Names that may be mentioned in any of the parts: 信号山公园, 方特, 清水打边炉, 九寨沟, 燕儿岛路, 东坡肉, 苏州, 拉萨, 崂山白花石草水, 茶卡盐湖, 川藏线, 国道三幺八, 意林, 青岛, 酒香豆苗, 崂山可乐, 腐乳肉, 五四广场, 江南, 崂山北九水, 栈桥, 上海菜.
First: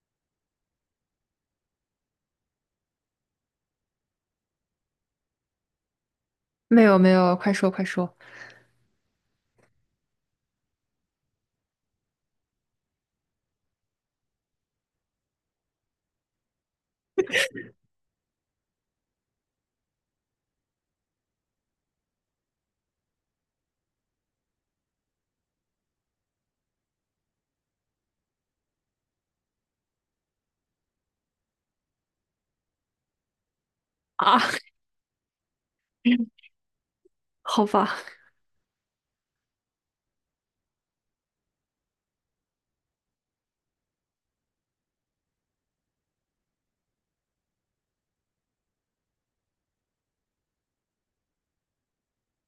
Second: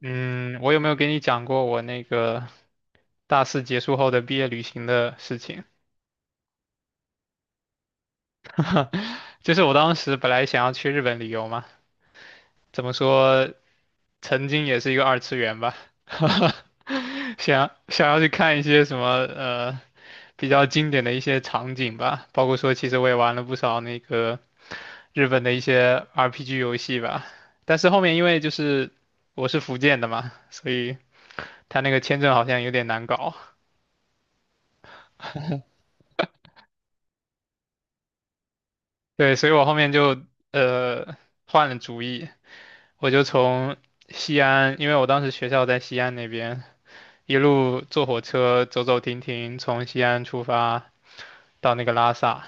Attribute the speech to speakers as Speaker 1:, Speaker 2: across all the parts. Speaker 1: 嗯，我有没有给你讲过我那个大四结束后的毕业旅行的事情？
Speaker 2: 没有没有，快说快说。
Speaker 1: 就是我当时本来想要去日本旅游嘛，怎么说，曾经也是一个二次元吧，想要去看一些什么比较经典的一些场景吧，包括说其实我也玩了不少那个日本的一些 RPG 游戏吧，但是后面因为就是我是福建的嘛，所以他那个签证好像有点难搞。
Speaker 2: 啊，好吧。
Speaker 1: 对，所以我后面就呃换了主意，我就从西安，因为我当时学校在西安那边，一路坐火车走走停停，从西安出发到那个拉萨。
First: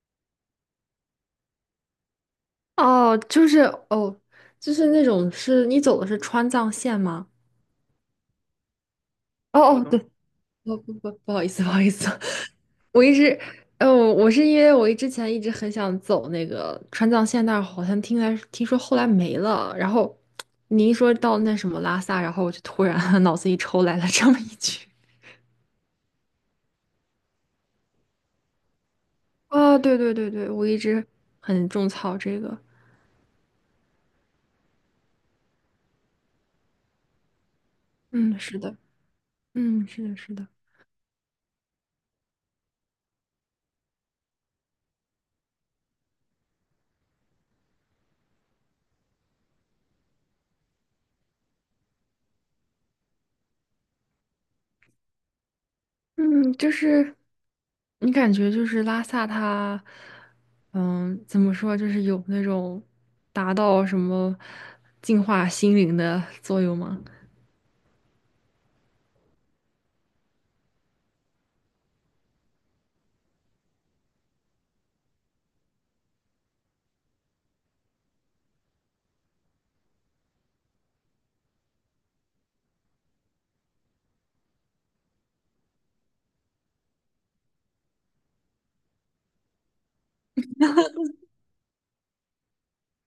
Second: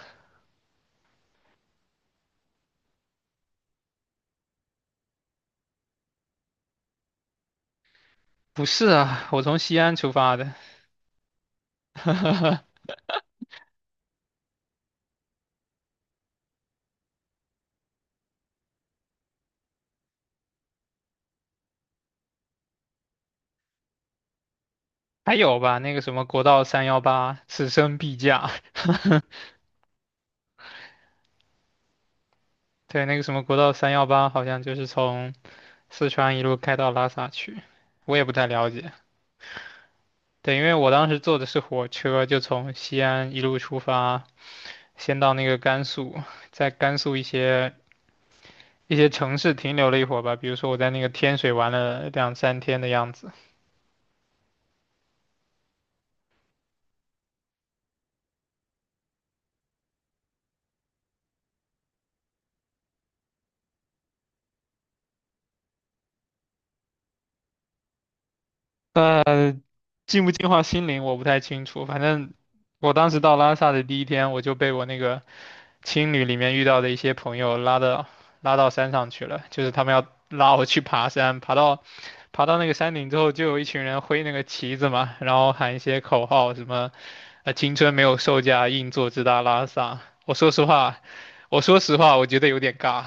Speaker 2: 哦，就是哦，就是那种你走的是川藏线吗？
Speaker 1: 不是啊，我从
Speaker 2: 哦好
Speaker 1: 西
Speaker 2: 哦，
Speaker 1: 安出发的，
Speaker 2: 不好意思，我一直，我是因为我之前一直很想走那个川藏线但是好像听说后来没了，然后你一说到那什么拉萨，然后我就突然 脑子一抽来了这么一句。
Speaker 1: 还有吧，那个什么国道三幺八，此生必驾。
Speaker 2: 啊，对对对对，我一直很种草这个。
Speaker 1: 对，那个什么国道三幺八，好像就是从四川一路开到拉萨去，我也不
Speaker 2: 嗯，
Speaker 1: 太
Speaker 2: 是
Speaker 1: 了
Speaker 2: 的。
Speaker 1: 解。
Speaker 2: 嗯，是的，是的。
Speaker 1: 对，因为我当时坐的是火车，就从西安一路出发。先到那个甘肃，在甘肃一些城市停留了一会儿吧，比如说我在那个天水玩了两三天的样子。
Speaker 2: 嗯,你感觉就是拉萨它，嗯，怎么说，就是有那种达到什么净化心灵的作用吗？
Speaker 1: 呃，净不净化心灵我不太清楚，反正我当时到拉萨的第一天，我就被我那个青旅里面遇到的一些朋友拉到山上去了，就是他们要拉我去爬山，爬到那个山顶之后，就有一群人挥那个旗子嘛，然后喊一些口号，什么青春没有售价，硬座直达拉萨。我说实话，我说实话，我觉得有点尬，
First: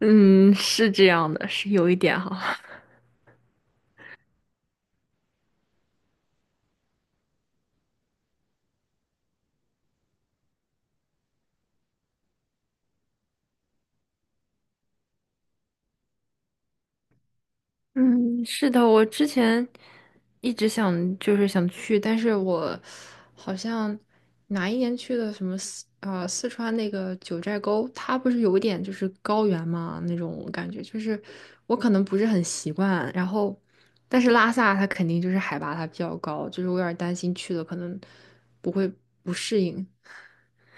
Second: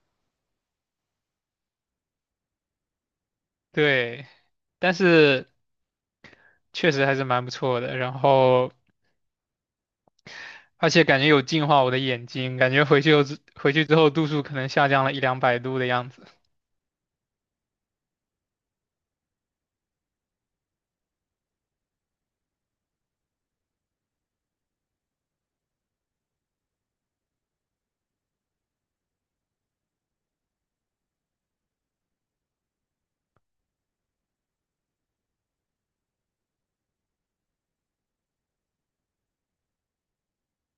Speaker 2: 嗯，是这样的，是有一点哈。
Speaker 1: 对，但是确实还是蛮不错的，然后。而且感觉有净化我的眼睛，感觉回去之后度数可能下降了一两百度的样子。
Speaker 2: 嗯，是的，我之前一直想去，但是我好像哪一年去的什么四川那个九寨沟，它不是有一点就是高原嘛那种感觉，就是我可能不是很习惯。然后，但是拉萨它肯定就是海拔它比较高，就是我有点担心去了可能不会不适应。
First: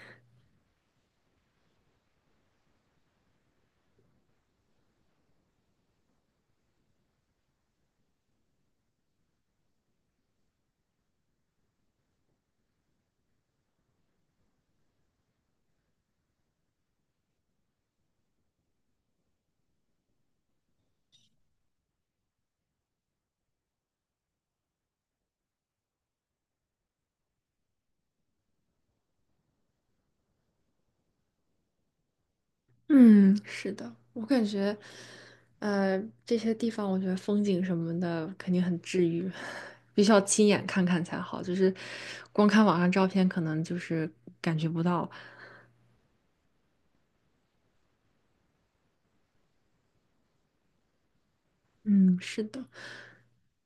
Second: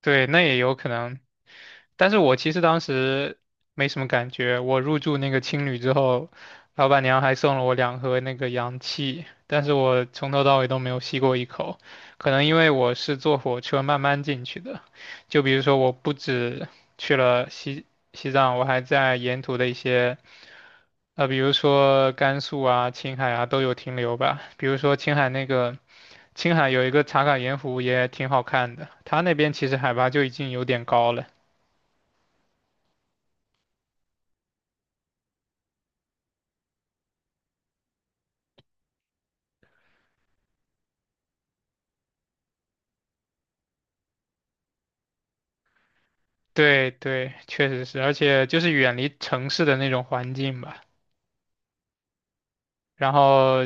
Speaker 1: 对，那也有可能。但是我其实当时没什么感觉，我入住那个青旅之后，老板娘还送了我两盒那个氧气，但是我从头到尾都没有吸过一口，可能因为我是坐火车慢慢进去的，就比如说我不止去了西藏，我还在沿途的一些。呃，比如说甘肃啊、青海啊都有停留吧。比如说青海那个，青海有一个茶卡盐湖也挺好看的，它那边其实海拔就已经有点高了。
Speaker 2: 嗯，是的，我感觉，这些地方我觉得风景什么的肯定很治愈，必须要亲眼看看才好，就是光看网上照片可能就是感觉不到。
Speaker 1: 对对，确实是，而且就是远离城市的那种环境吧。
Speaker 2: 嗯，是的。
Speaker 1: 然后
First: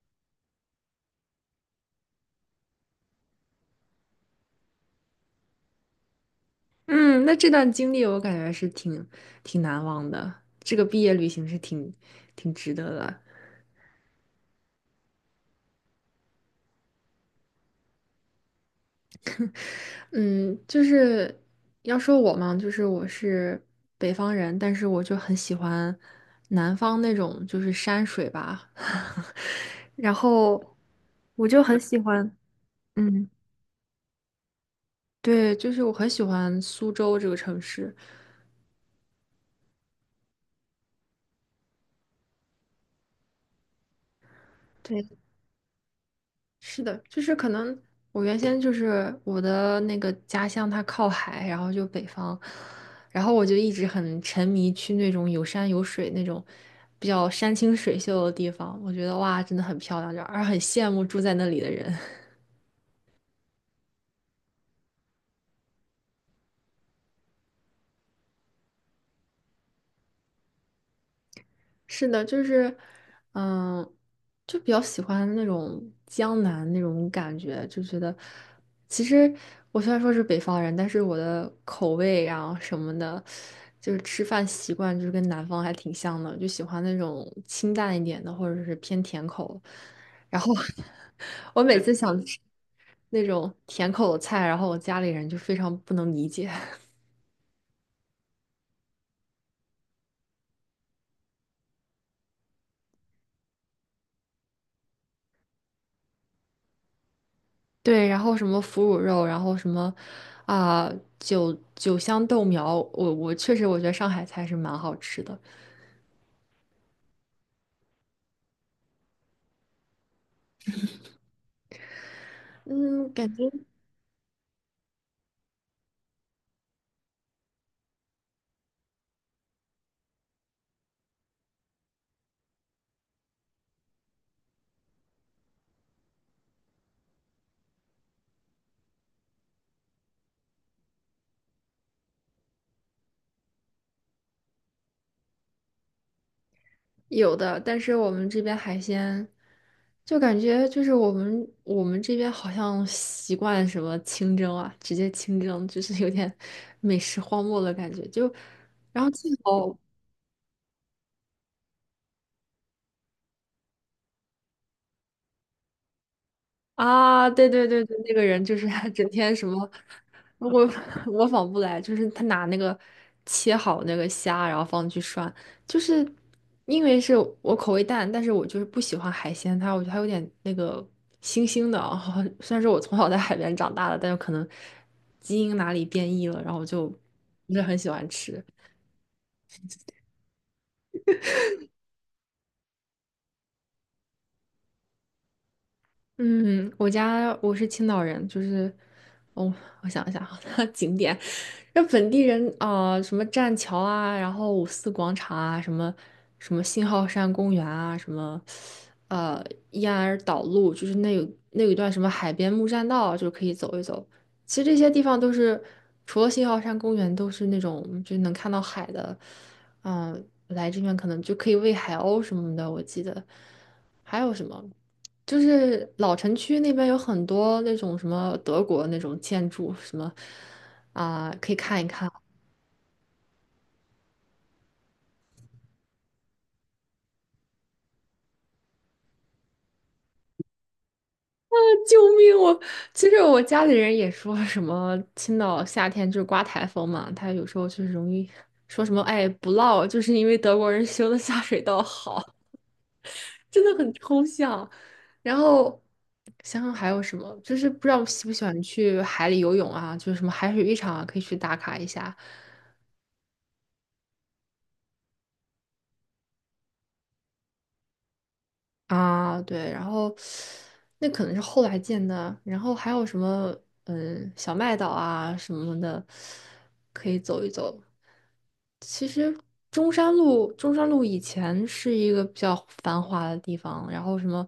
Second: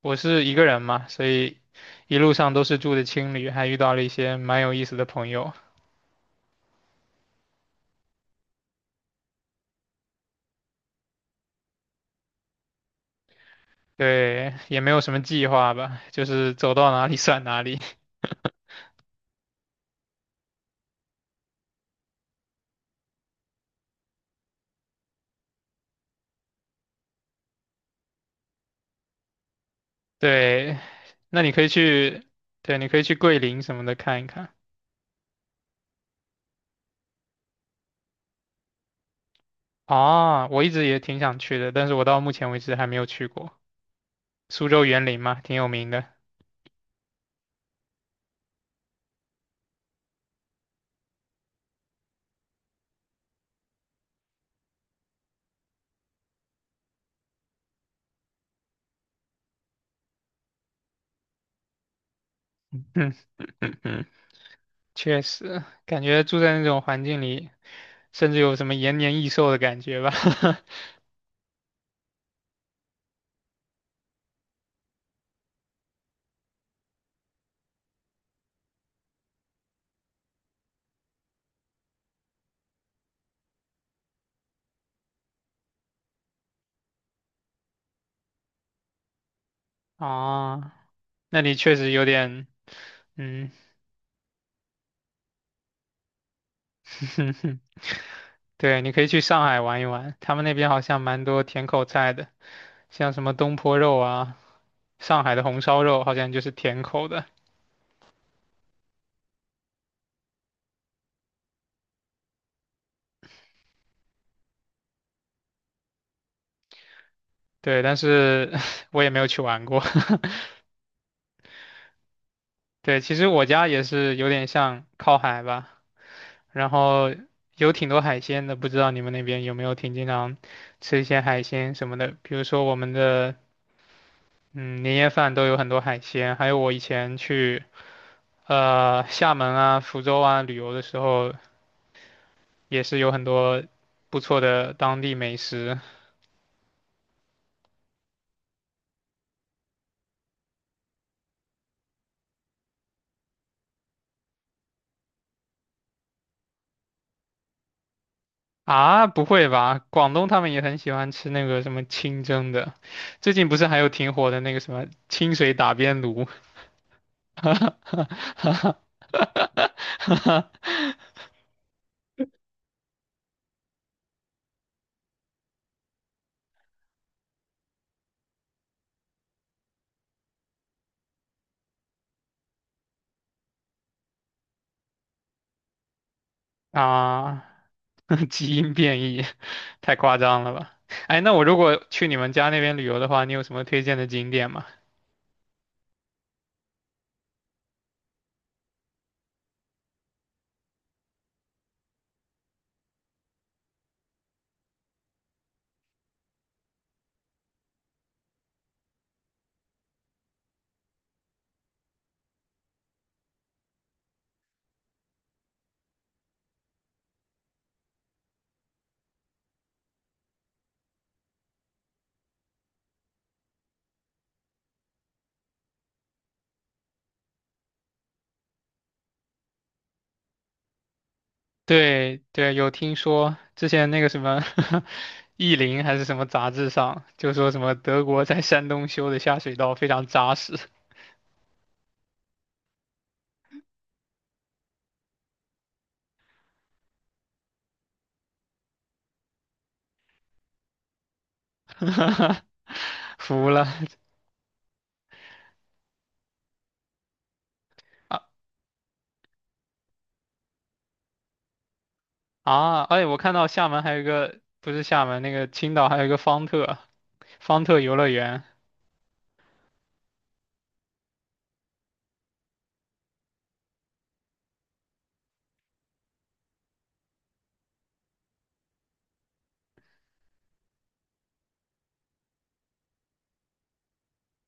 Speaker 1: 我是一个人嘛，所以一路上都是住的青旅，还遇到了一些蛮有意思的朋友。
Speaker 2: 嗯，那这段经历我感觉是挺难忘的，这个毕业旅行是挺值得的。
Speaker 1: 对，也没有什么计划吧，就是走到哪里 算哪里。
Speaker 2: 嗯，就是要说我嘛，就是我是北方人，但是我就很喜欢南方那种就是山水吧，然 后
Speaker 1: 对，那
Speaker 2: 我
Speaker 1: 你可
Speaker 2: 就
Speaker 1: 以
Speaker 2: 很喜
Speaker 1: 去，
Speaker 2: 欢。
Speaker 1: 对，你可以去
Speaker 2: 嗯，
Speaker 1: 桂林什么的看一看。
Speaker 2: 对，就是我很喜欢苏州这个城市。
Speaker 1: 啊，我一直也挺想去的，但是我到目前为止还没有去过。苏州
Speaker 2: 对。
Speaker 1: 园林嘛，挺有名的。
Speaker 2: 是的，就是可能我原先就是我的那个家乡，它靠海，然后就北方，然后我就一直很沉迷去那种有山有水那种比较山清水秀的地方，我觉得哇，真的很漂亮，就而很羡慕住在那里的人。
Speaker 1: 嗯嗯嗯，确实，感觉住在那种环境里。甚至有什么延年益寿的感觉吧。
Speaker 2: 是的，就是，嗯，就比较喜欢那种江南那种感觉，就觉得，其实我虽然说是北方人，但是我的口味啊什么的，就是吃饭习惯就是跟南方还挺像的，就喜欢那种清淡一点的，或者是偏甜口。然后
Speaker 1: 啊，那 里
Speaker 2: 我
Speaker 1: 确
Speaker 2: 每
Speaker 1: 实
Speaker 2: 次
Speaker 1: 有
Speaker 2: 想吃
Speaker 1: 点，
Speaker 2: 那
Speaker 1: 嗯，
Speaker 2: 种甜口的菜，然后我家里人就非常不能理解。
Speaker 1: 对，你可以去上海玩一玩，他们那边好像蛮多甜口菜的，像什么东坡肉啊，上海的红烧肉好像就是甜口的。
Speaker 2: 对，然后什么腐乳肉，然后什么啊、酒香豆苗，我确实我觉得上海菜是蛮好吃的。
Speaker 1: 对，但是 我也没有去玩过。对，
Speaker 2: 嗯，
Speaker 1: 其实
Speaker 2: 感
Speaker 1: 我
Speaker 2: 觉
Speaker 1: 家也是有点像靠海吧，然后有挺多海鲜的，不知道你们那边有没有挺经常吃一些海鲜什么的，比如说我们的嗯，年夜饭都有很多海鲜，还有我以前去厦门啊、福州啊旅游的时候，也是有很多不错的当地美食
Speaker 2: 有的，但是我们这边海鲜就感觉就是我们这边好像习惯什么清蒸啊，直接清蒸，就是有点 美食荒漠的感觉。就然
Speaker 1: 啊。
Speaker 2: 后
Speaker 1: 不
Speaker 2: 镜
Speaker 1: 会
Speaker 2: 头
Speaker 1: 吧？广东他们也很喜欢吃那个什么清蒸的，最近不是还有挺火的那个什么清水打边炉
Speaker 2: 啊，对对对对，那个人就是他整天什么，我 我 仿不来，就是他拿那个切好那个虾，然后放进去涮。就是因为是我口味淡，但是我就是不喜欢海鲜，它我觉得它有点那个腥腥的啊。虽然说我从小在海边长大的，但是可能基因哪里变异了，然后我就
Speaker 1: 啊？
Speaker 2: 不是很喜欢 吃。
Speaker 1: 基因变异，太夸张了吧？哎，那我如果去你们家那边旅游的话，你有什么推荐的景点吗？
Speaker 2: 嗯，我家我是青岛人。哦，我想一想啊，景点。那本地人啊、什么栈桥啊，然后五四广场啊，什么什么信号山公园啊，什么呃燕儿岛路，就是那有那有一段什么海边木栈道啊，就是可以走一走。其实这些地方都是除了信号山公园，都是那种就能看到海的。嗯、来这边可能就可以喂海鸥什么的，我记得还有什么。就是老城区那边有很多那种什么德国那种建筑，什么，啊、可以看一看。
Speaker 1: 对对，有听说之前那个什么 《意林》还是什么杂志上，就说什么德国在山东修的下水道非常扎实，
Speaker 2: 救命！我其实我家里人也说什么青岛夏天就是刮台风嘛，他有时候就是容易说什么哎不涝，就是因为德国人修的下水道 好。
Speaker 1: 服
Speaker 2: 真
Speaker 1: 了
Speaker 2: 的很抽象。然后想想还有什么，就是不知道
Speaker 1: 啊
Speaker 2: 喜不喜欢去海里游泳啊，就是什么海水浴场啊，可以去打卡一下。
Speaker 1: 啊！哎，我看到厦门还有一个，不是厦门那个青岛还有一个方特方特游乐园
Speaker 2: 啊，对，然后那可能是后来建的，然后还有什么嗯小麦岛啊什么的，可以走一走。其实中山路，中山路以前是一个比较繁华的地方，然后什么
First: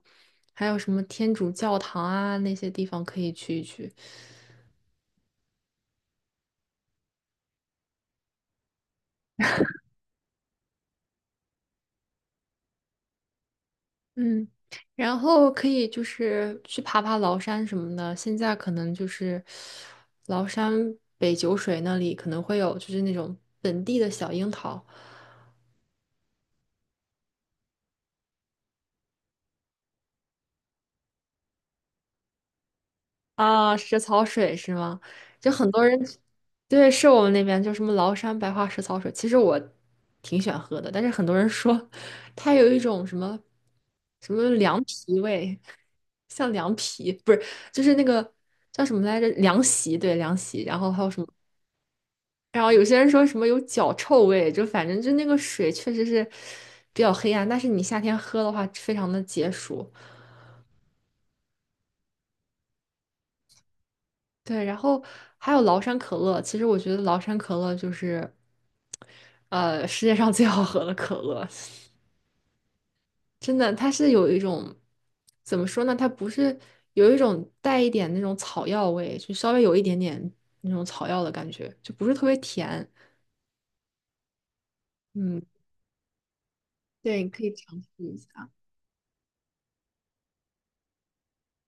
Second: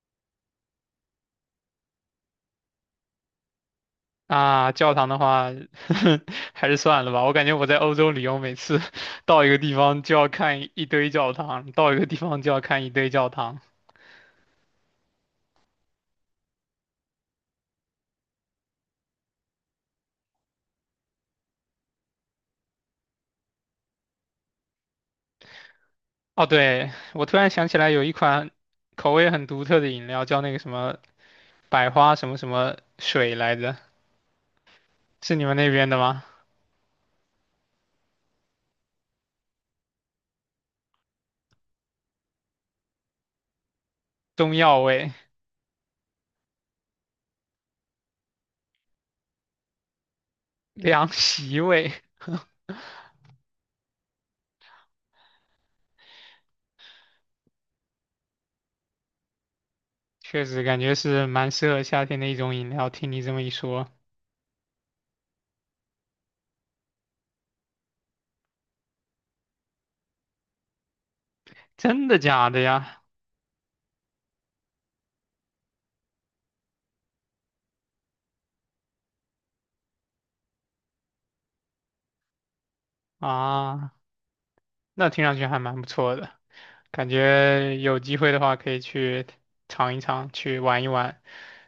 Speaker 2: 还有什么天主教堂啊那些地方可以去一去。
Speaker 1: 啊，教堂的话 还是算了吧，我感觉我在欧洲旅游，每次 到一个地方就要看一堆教堂，到一个地方就要看一堆教堂。
Speaker 2: 嗯，然后可以就是去爬爬崂山什么的。现在可能就是崂山北九水那里可能会有，就是那种本地的小樱桃
Speaker 1: 哦，对，我突然想起来有一款口味很独特的饮料，叫那个什么百花什么什么水来着，
Speaker 2: 啊，石草水是吗？
Speaker 1: 是你
Speaker 2: 就
Speaker 1: 们那
Speaker 2: 很多
Speaker 1: 边的
Speaker 2: 人
Speaker 1: 吗？
Speaker 2: 对，是我们那边就什么崂山白花石草水，其实我挺喜欢喝的，但是很多人说它有一种什么什么
Speaker 1: 中药
Speaker 2: 凉
Speaker 1: 味、
Speaker 2: 皮味，像凉皮，不是，就是那个叫什么来着？凉席，对，凉席，然后还
Speaker 1: 凉
Speaker 2: 有什么？
Speaker 1: 席味，
Speaker 2: 然后有些人说什么有脚臭味，就反正就那个水确实是比较黑暗，但是你夏天喝的话，非常的解暑。
Speaker 1: 确实感觉是蛮适合夏天的一种饮料。听你这么一说，
Speaker 2: 对，然后还有崂山可乐，其实我觉得崂山可乐就是，世界上最好喝的可乐。
Speaker 1: 真的假的呀？
Speaker 2: 真的，它是有一种怎么说呢？它不是有一种带一点那种草药味，就稍微有一点点那种草药的感觉，就不是特别甜。
Speaker 1: 啊，那听上
Speaker 2: 嗯，
Speaker 1: 去还蛮不错的，感
Speaker 2: 对，你可以
Speaker 1: 觉
Speaker 2: 尝试
Speaker 1: 有机
Speaker 2: 一
Speaker 1: 会的
Speaker 2: 下。
Speaker 1: 话可以去尝一尝，去玩一玩。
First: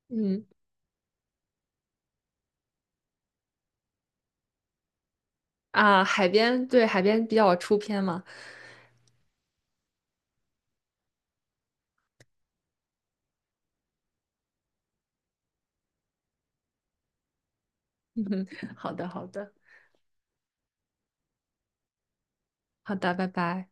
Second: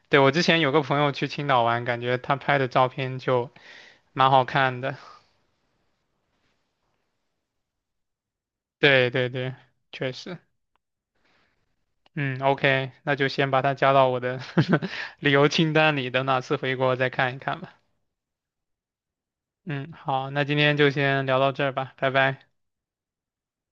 Speaker 1: 对，我之
Speaker 2: 嗯。
Speaker 1: 前有个朋友去青岛玩，感觉他拍的照片就蛮好看的。
Speaker 2: 啊，海边，对，海边比较出片嘛。
Speaker 1: 对对对，确实，嗯，OK，那就先把它加到我的 旅游清单里，等哪次回国再看一看吧。
Speaker 2: 好的，好的，
Speaker 1: 嗯，好，那今天就先聊到这儿吧，拜拜。
Speaker 2: 好的，拜拜。